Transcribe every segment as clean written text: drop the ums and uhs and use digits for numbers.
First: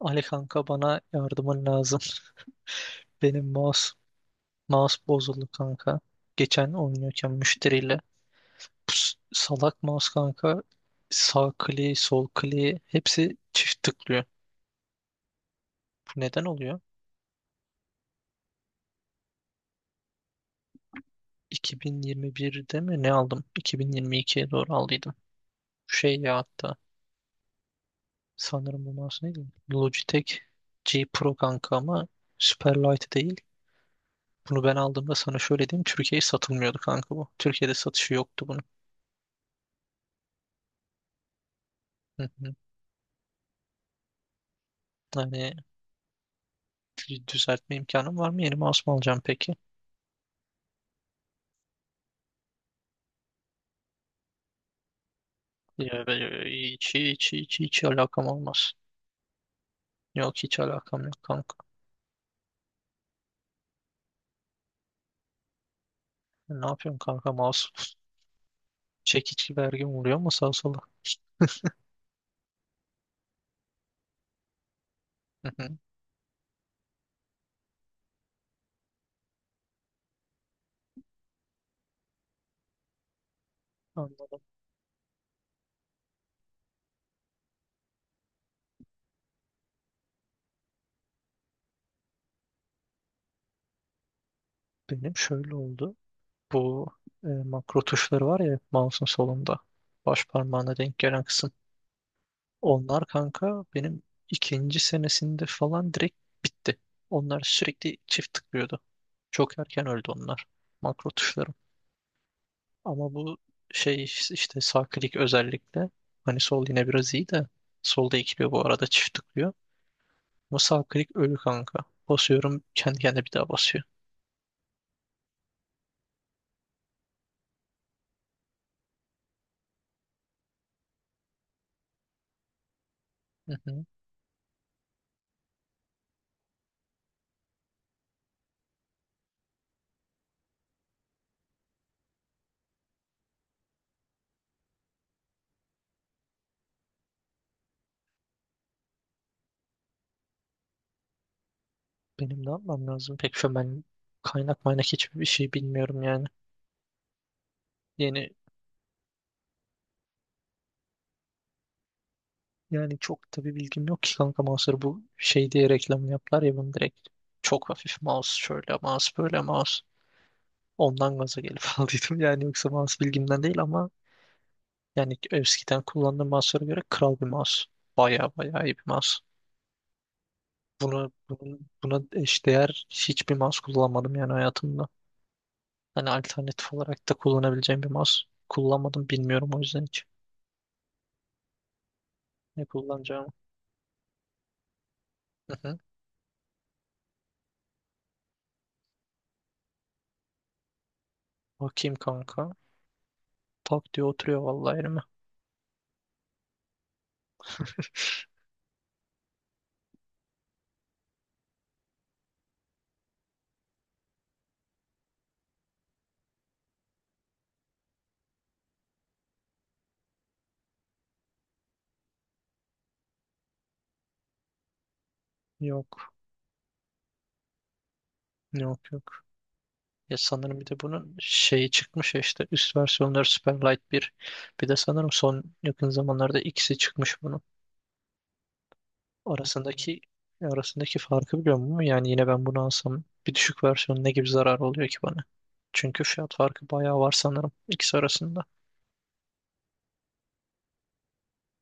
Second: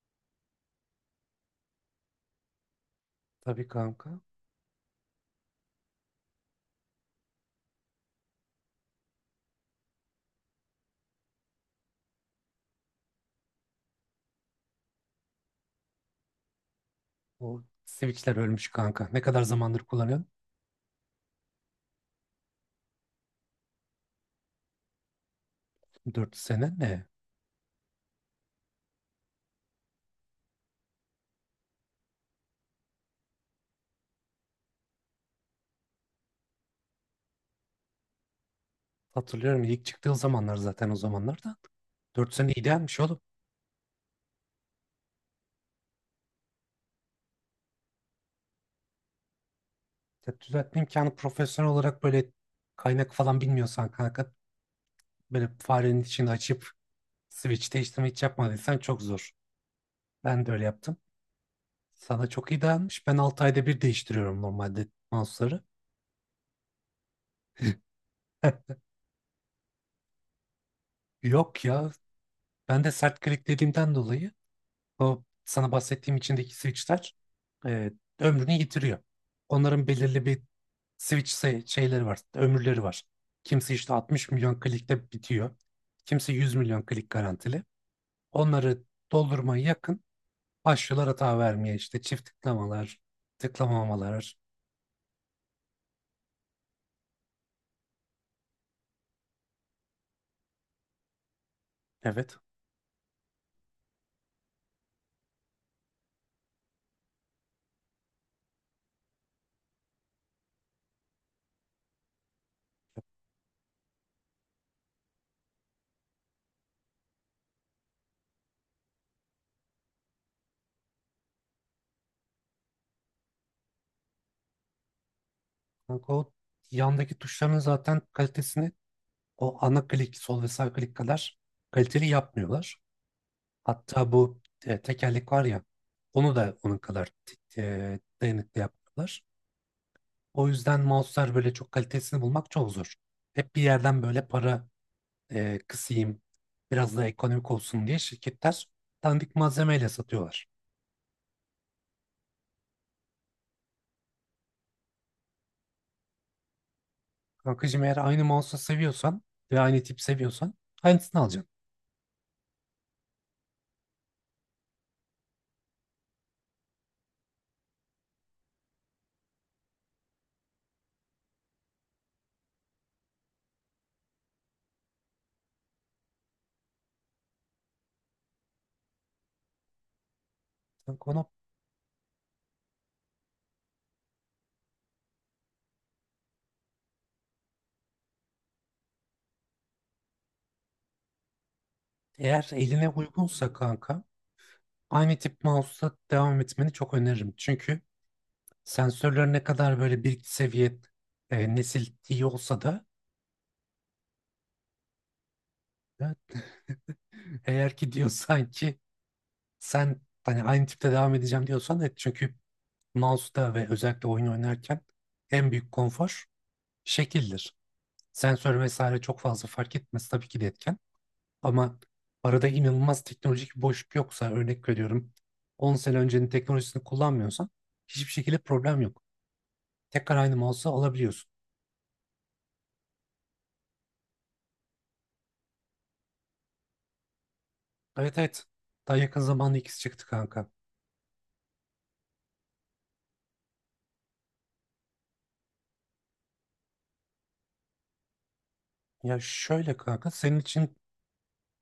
Ali kanka bana yardımın lazım. Benim Tabii mouse kanka. mouse bozuldu kanka. Geçen oynuyorken müşteriyle Pus, salak mouse kanka sağ kliği sol kliği hepsi çift tıklıyor. Bu neden oluyor? O Switch'ler ölmüş kanka. Ne kadar zamandır kullanıyorum? 2021'de mi ne aldım? 2022'ye doğru aldıydım. Şey Dört ya sene hatta mi? sanırım bu mouse neydi? Logitech G Pro kanka ama Superlight değil. Bunu ben aldığımda sana şöyle diyeyim. Türkiye'ye satılmıyordu kanka bu. Türkiye'de satışı yoktu bunun. Hatırlıyorum, ilk çıktığı zamanlar zaten, o zamanlar da. Hı Dört sene hı. idealmiş oğlum. Yani düzeltme imkanım var mı? Yeni mouse mu alacağım peki? Ya düzeltme imkanı profesyonel olarak, böyle kaynak falan bilmiyorsan kanka, böyle farenin Ya, içini ben- açıp hiç, hiç, hiç, switch hiç değiştirme hiç alakam olmaz. yapmadıysan çok zor. Yok Ben de hiç öyle yaptım. alakam yok kanka. Sana çok iyi dayanmış. Ben 6 ayda bir değiştiriyorum normalde mouse'ları. Ne yapıyorsun kanka? Mouse çekiç gibi her gün vuruyor mu sağa sola? Yok ya. Ben de sert kliklediğimden dolayı o Hı sana hı. bahsettiğim içindeki switchler e, ömrünü yitiriyor. Onların belirli bir şeyleri var, ömürleri var. Kimisi işte 60 Anladım. milyon klikte bitiyor. Kimisi 100 milyon klik garantili. Onları doldurmaya yakın başlıyorlar hata vermeye, işte çift tıklamalar, tıklamamalar. Benim şöyle oldu. Bu makro tuşları var ya mouse'un solunda. Baş parmağına denk gelen kısım. Evet. Onlar kanka benim ikinci senesinde falan direkt bitti. Onlar sürekli çift tıklıyordu. Çok erken öldü onlar. Makro tuşları. Ama bu şey işte sağ klik özellikle hani sol yine biraz iyi de solda ikiliyor bu arada çift tıklıyor. Ama sağ klik ölü kanka. Basıyorum kendi kendine bir daha basıyor. Kanka, o yandaki tuşların zaten kalitesini o ana klik, sol ve sağ klik kadar kaliteli yapmıyorlar. Hı hı. Hatta bu tekerlek var ya, onu da onun kadar dayanıklı yaptılar. O yüzden mouse'lar, böyle çok kalitesini bulmak çok zor. Hep bir yerden böyle para kısayım, biraz da ekonomik olsun diye, şirketler dandik malzemeyle satıyorlar. Benim ne yapmam lazım? Pek şu an ben kaynak maynak hiçbir şey bilmiyorum yani. Kankacığım, eğer aynı Yeni mouse'u seviyorsan ve aynı tip seviyorsan aynısını alacaksın. yani çok tabii bilgim yok ki kanka mouse'ları bu şey diye reklamını yaptılar ya bunu direkt. Çok hafif mouse şöyle mouse böyle mouse. Ondan gaza gelip aldıydım yani yoksa mouse bilgimden değil ama yani eskiden kullandığım mouse'lara göre kral bir mouse. Baya baya iyi bir mouse. Kanka Bunu, onu, bunun, buna eşdeğer hiçbir mouse kullanmadım yani hayatımda. Hani alternatif olarak da kullanabileceğim bir mouse kullanmadım. Bilmiyorum o yüzden hiç eğer ne eline kullanacağımı. uygunsa kanka, aynı tip Hı hı. mouse'la devam etmeni çok öneririm. Çünkü sensörler ne kadar böyle bir seviye, nesil Bakayım iyi kanka. olsa da, Tak diye oturuyor vallahi elime. e, eğer ki diyorsan ki sen hani aynı tipte devam edeceğim, diyorsan et. Çünkü mouse'da ve özellikle oyun oynarken en büyük konfor şekildir. Sensör vesaire çok fazla fark etmez, tabii ki de etken. Ama arada inanılmaz teknolojik bir boşluk yoksa, örnek veriyorum, 10 sene Yok. öncenin teknolojisini kullanmıyorsan hiçbir şekilde problem Yok yok. yok. Tekrar Ya aynı sanırım bir mouse'u de bunun alabiliyorsun. şeyi çıkmış ya işte üst versiyonları Superlight 1. Bir de sanırım son yakın zamanlarda ikisi çıkmış bunun. Evet, evet. Daha yakın zamanda ikisi arasındaki çıktı kanka. arasındaki farkı biliyor musun? Yani yine ben bunu alsam bir düşük versiyonu ne gibi zarar oluyor ki bana? Çünkü fiyat farkı bayağı var sanırım ikisi arasında. Ya şöyle kanka, senin için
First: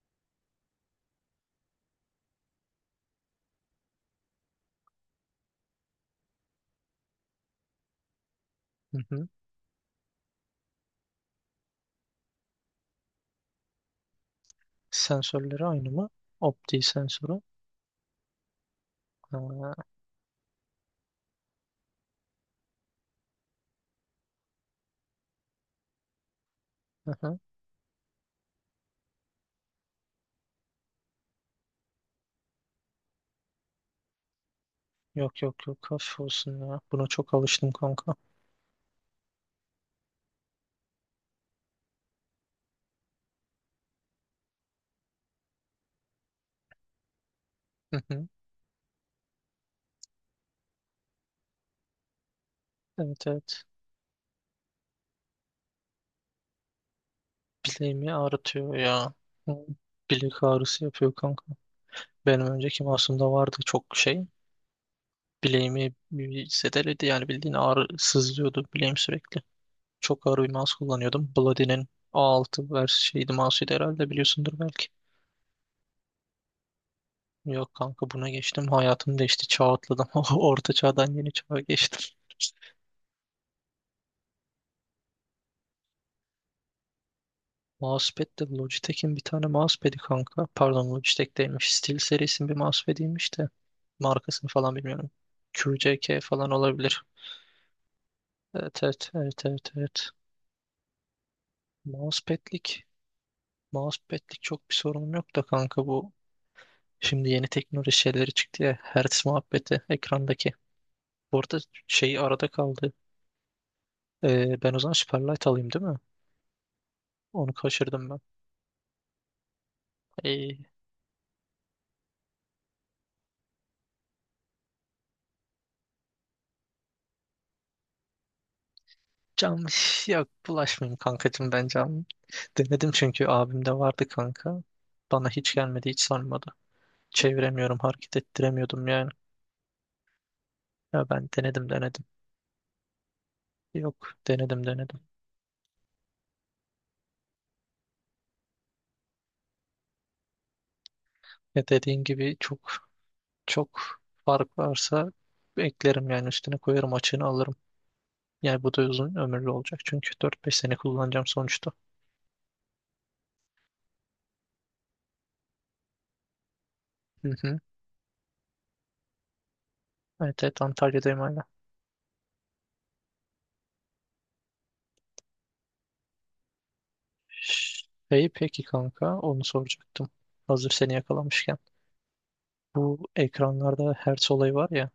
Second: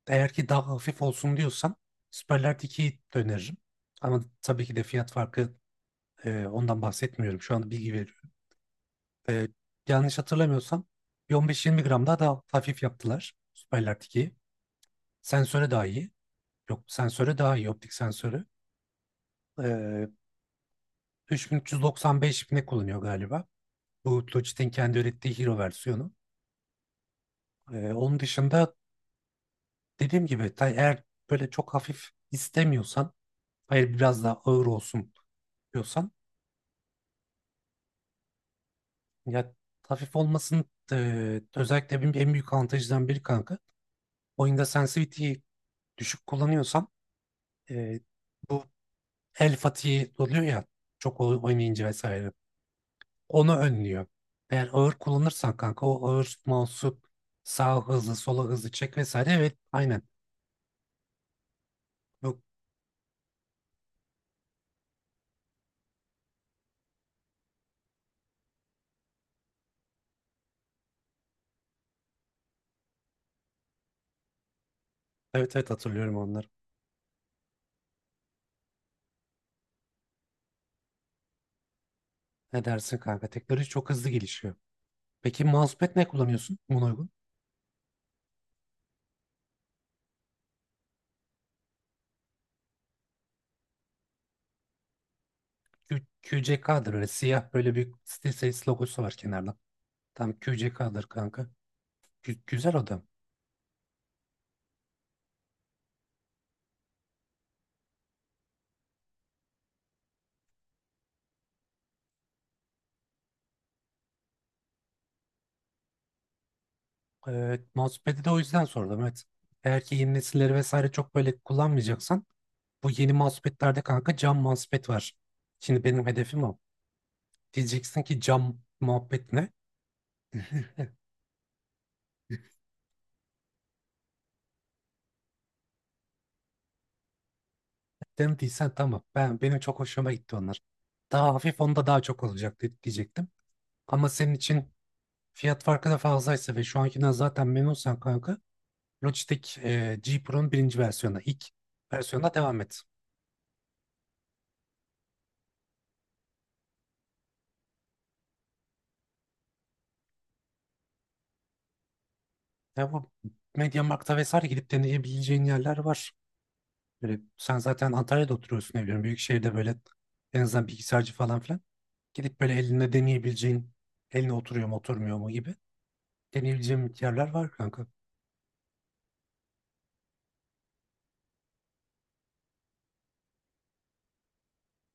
eğer ki daha hafif olsun diyorsan Superlight 2'yi öneririm. Ama tabii ki de fiyat farkı, ondan bahsetmiyorum. Şu anda bilgi veriyorum. Hı hı. E, Yanlış hatırlamıyorsam bir 15-20 gram daha da hafif yaptılar Superlight 2'yi. Sensörleri Sensöre daha aynı mı? iyi. Opti Yok, sensöre sensörü. daha iyi, optik sensörü. Ha, E, 3395 ne kullanıyor galiba. Bu Logitech'in kendi ürettiği Hero versiyonu. hı hı. Onun dışında dediğim gibi, eğer böyle çok hafif istemiyorsan, hayır biraz daha ağır olsun Yok yok yok, diyorsan, olsun ya. Buna çok alıştım kanka. ya hafif olmasın, özellikle benim en büyük avantajından biri kanka. Oyunda sensitivity'yi düşük kullanıyorsan, e, Hı hı. bu el fatihi oluyor ya, oynayınca vesaire. Evet Onu evet. önlüyor. Eğer ağır kullanırsan kanka, o ağır mouse'u sağa Bileğimi hızlı sola hızlı ağrıtıyor çek ya. vesaire, evet Hı. aynen. Bilek ağrısı yapıyor kanka. Bu, Benim önceki masumda vardı çok şey. Bileğimi bir zedeledi yani bildiğin ağrı sızlıyordu bileğim sürekli. Çok ağır bir mouse kullanıyordum. Bloody'nin A6 şeydi mouse'uydu herhalde biliyorsundur belki. evet, evet, hatırlıyorum onları. Yok kanka buna geçtim. Hayatım değişti. Çağ atladım. Orta çağdan yeni çağa geçtim. Ne dersin kanka? Teknoloji çok hızlı gelişiyor. Peki mousepad ne kullanıyorsun buna uygun? Mousepad de Logitech'in bir tane mousepad'i kanka. Pardon Logitech'teymiş. Steel serisinin bir mousepad'iymiş de. Markasını falan bilmiyorum. QCK falan QCK'dır, olabilir. öyle siyah, böyle bir SteelSeries Evet, logosu evet, var evet, kenarda. evet, evet. Tam QCK'dır kanka. Güzel Mousepad'lik. adam. Mousepad'lik çok bir sorunum yok da kanka bu. Şimdi yeni teknoloji şeyleri çıktı ya. Hertz muhabbeti ekrandaki. Bu arada şey arada kaldı. Ben o zaman Superlight alayım değil mi? Onu Evet, kaçırdım ben. mousepad'i de o yüzden sordum, evet. Eğer ki yeni nesilleri Ee, vesaire çok böyle kullanmayacaksan, bu yeni mousepad'lerde kanka cam mousepad var. Şimdi benim hedefim o. Diyeceksin ki, cam muhabbet ne? Canlı yok bulaşmayayım kankacığım ben canlı. Denedim çünkü abimde vardı kanka. Bana hiç gelmedi hiç sarmadı. Çeviremiyorum hareket Demediysen ettiremiyordum tamam. yani. Benim çok hoşuma gitti onlar. Ya ben Daha hafif denedim onda daha denedim. çok olacak diyecektim. Ama Yok, senin denedim için denedim. fiyat farkı da fazlaysa ve şu ankinden zaten memnunsan kanka, Logitech G Pro'nun birinci versiyonuna, ilk Ya dediğin versiyonuna gibi çok devam et. çok fark varsa eklerim yani üstüne koyarım açığını alırım. Yani bu da uzun ömürlü olacak çünkü 4-5 sene kullanacağım sonuçta. Ya bu MediaMarkt'ta vesaire gidip deneyebileceğin yerler var. Böyle, Hı sen hı. zaten Antalya'da oturuyorsun, ne biliyorum, büyük şehirde böyle en Evet, evet azından bilgisayarcı Antalya'dayım. falan filan. Gidip böyle elinde deneyebileceğin, eline oturuyor mu oturmuyor mu gibi deneyebileceğin yerler var kanka. Şey peki kanka onu soracaktım. Hazır seni yakalamışken. Bu ekranlarda Hertz olayı var ya.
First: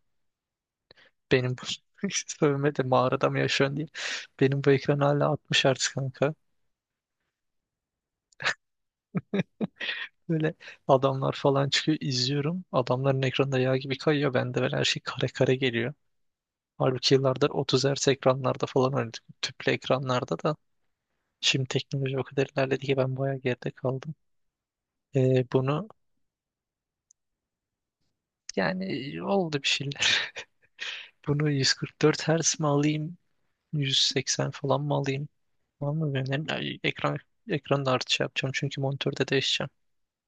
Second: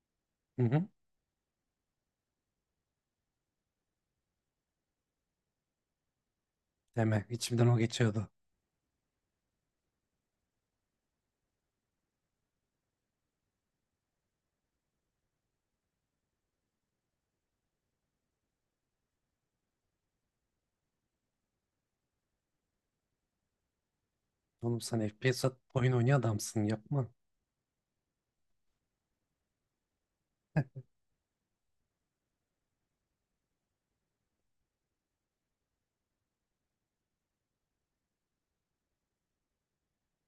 Hı hı. Benim bu sövme de mağarada mı yaşıyorsun diye. Benim bu ekran hala 60 hertz kanka. Deme. İçimden o geçiyordu. Böyle adamlar falan çıkıyor izliyorum. Adamların ekranında yağ gibi kayıyor. Bende böyle her şey kare kare geliyor. Halbuki yıllardır 30 hertz ekranlarda falan oynadık. Tüplü ekranlarda da. Şimdi teknoloji o kadar ilerledi ki ben bayağı geride kaldım. Oğlum sen FPS Bunu oyun oynayan adamsın, yapma. yani oldu bir şeyler. Bunu 144 Hz mi alayım? 180 falan mı alayım? Var mı bir önerin? Ay, ekranı da artış yapacağım çünkü monitörde değişeceğim.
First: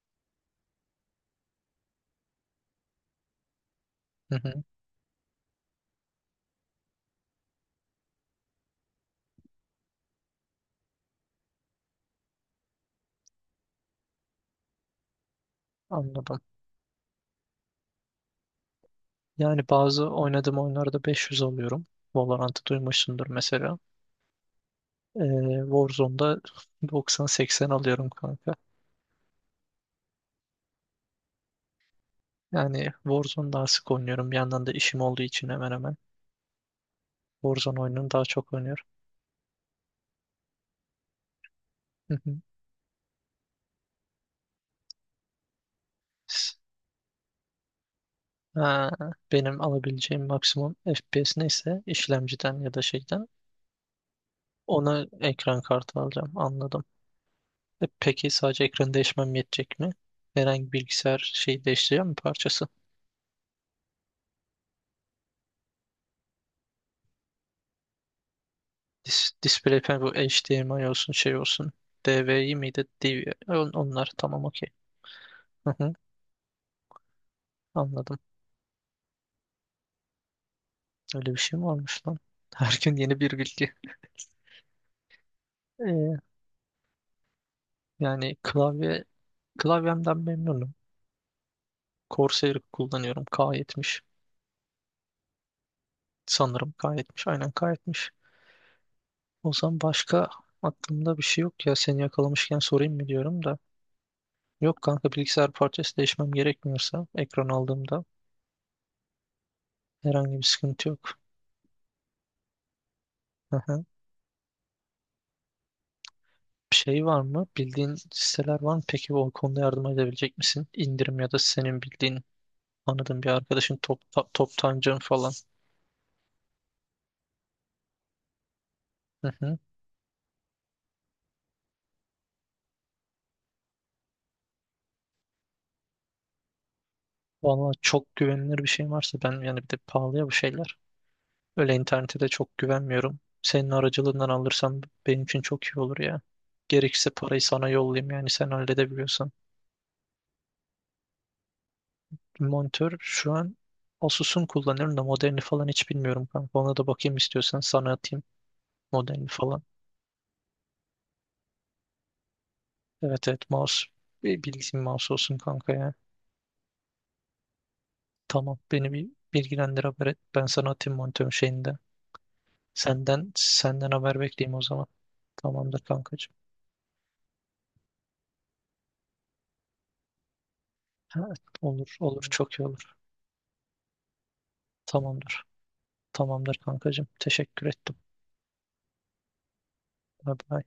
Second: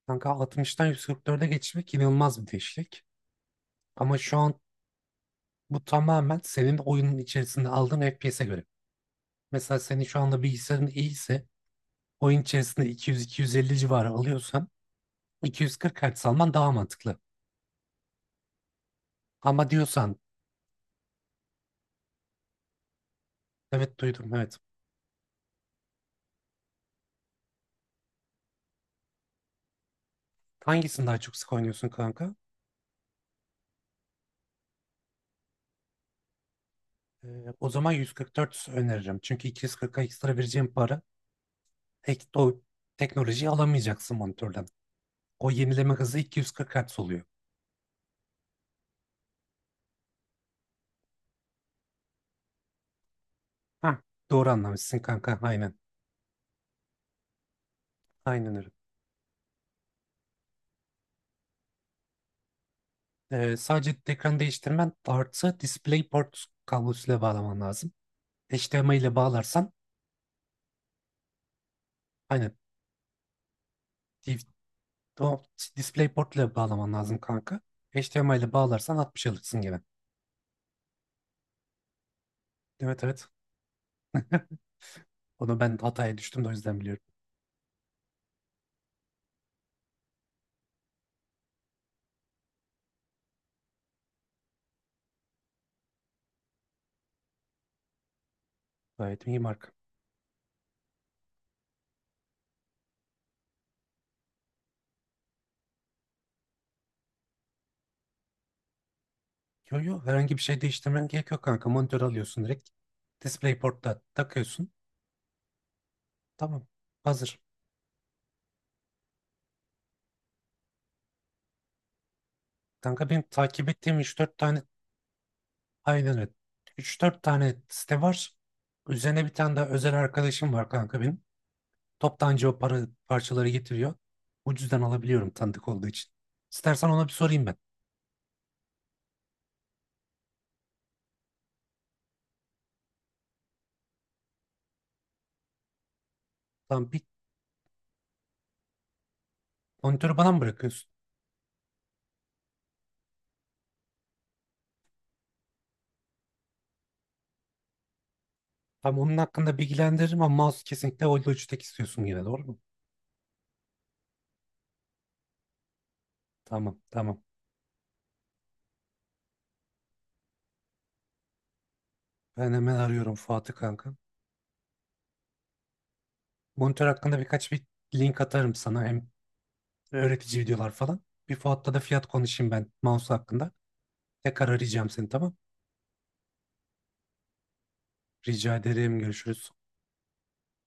Kanka 60'tan 144'e geçmek inanılmaz bir değişiklik. Ama Hı şu an, hı, bu tamamen senin oyunun içerisinde aldığın FPS'e göre. Mesela senin şu anda bilgisayarın iyiyse, oyun içerisinde 200-250 civarı alıyorsan 240 Hz anladım. alman daha mantıklı. Yani Ama bazı diyorsan... oynadığım oyunlarda 500 alıyorum. Valorant'ı duymuşsundur mesela. Evet, duydum, evet. Ee, Warzone'da 90-80 alıyorum kanka. Hangisini daha çok sık oynuyorsun kanka? Yani Warzone daha sık oynuyorum. Bir yandan da işim olduğu için hemen hemen. Ee, O Warzone zaman oyununu daha çok 144 oynuyorum. öneririm. Çünkü 240'a ekstra vereceğim para Hı hı. o teknolojiyi alamayacaksın monitörden. O yenileme hızı 240 Hz oluyor. Ha, benim alabileceğim maksimum FPS neyse işlemciden ya da şeyden Ha, doğru anlamışsın ona kanka, ekran aynen. kartı alacağım. Anladım. Peki Aynen sadece öyle. ekranı değişmem yetecek mi? Herhangi bir bilgisayar şeyi değiştireceğim mi parçası? Sadece ekranı değiştirmen artı DisplayPort kablosuyla bağlaman lazım. HDMI ile Dis bağlarsan, display panel bu HDMI olsun şey olsun. DVI aynen, miydi? DVI. Onlar di- tamam, okey. o Hı hı. DisplayPort ile bağlaman lazım kanka. Anladım. HDMI ile bağlarsan 60 alırsın gibi. Öyle bir şey mi varmış lan? Her gün Evet, yeni evet. bir bilgi. Onu ben hataya Ee, düştüm de, o yüzden biliyorum. Yani klavyemden memnunum. Corsair kullanıyorum. K70 sanırım K70. Aynen K70. Gayet iyi O marka. zaman başka aklımda bir şey yok ya. Seni yakalamışken sorayım mı diyorum da. Yok kanka bilgisayar parçası değişmem gerekmiyorsa ekran aldığımda Yo, yo, herhangi herhangi bir bir şey sıkıntı değiştirmen yok. gerek yok kanka. Monitör alıyorsun direkt. Aha. DisplayPort'ta takıyorsun. Tamam. Şey var Hazır. mı? Bildiğin siteler var mı? Peki o konuda yardım edebilecek misin? İndirim ya da senin bildiğin Kanka benim anladığın bir takip arkadaşın ettiğim top, üç top, dört tane... toptancın falan. Aynen öyle. Üç dört tane site var. Üzerine Hı bir tane hı. daha özel arkadaşım var kanka benim. Toptancı o parçaları getiriyor. Ucuzdan alabiliyorum tanıdık olduğu için. İstersen ona bir sorayım ben. Valla çok güvenilir bir şey varsa ben yani bir de pahalıya bu şeyler. Öyle internete de çok güvenmiyorum. Senin aracılığından alırsam benim için çok iyi olur ya. Tamam, bir Gerekirse parayı sana yollayayım yani sen halledebiliyorsan. monitörü bana mı bırakıyorsun? Monitör şu an Asus'un kullanıyorum da modelini falan hiç bilmiyorum kanka. Ona da bakayım istiyorsan sana atayım Tamam, onun modelini hakkında falan. bilgilendiririm ama mouse kesinlikle Volvo 3'tek istiyorsun yine, doğru mu? Evet, evet, mouse. Bir bildiğim mouse olsun kanka ya. Tamam, tamam. Tamam beni bir bilgilendir, haber et. Ben sana atayım monitörün şeyinde. Ben hemen arıyorum Senden Fuat'ı senden kanka. haber bekleyeyim o zaman. Tamamdır kankacığım. Monitör hakkında birkaç bir link atarım sana. Hem öğretici videolar falan. Bir Evet, Fuat'ta da olur fiyat olur konuşayım çok iyi ben olur. mouse hakkında. Tekrar arayacağım seni, tamam. Tamamdır. Tamamdır kankacığım. Teşekkür ettim. Rica ederim. Görüşürüz. Bye bye.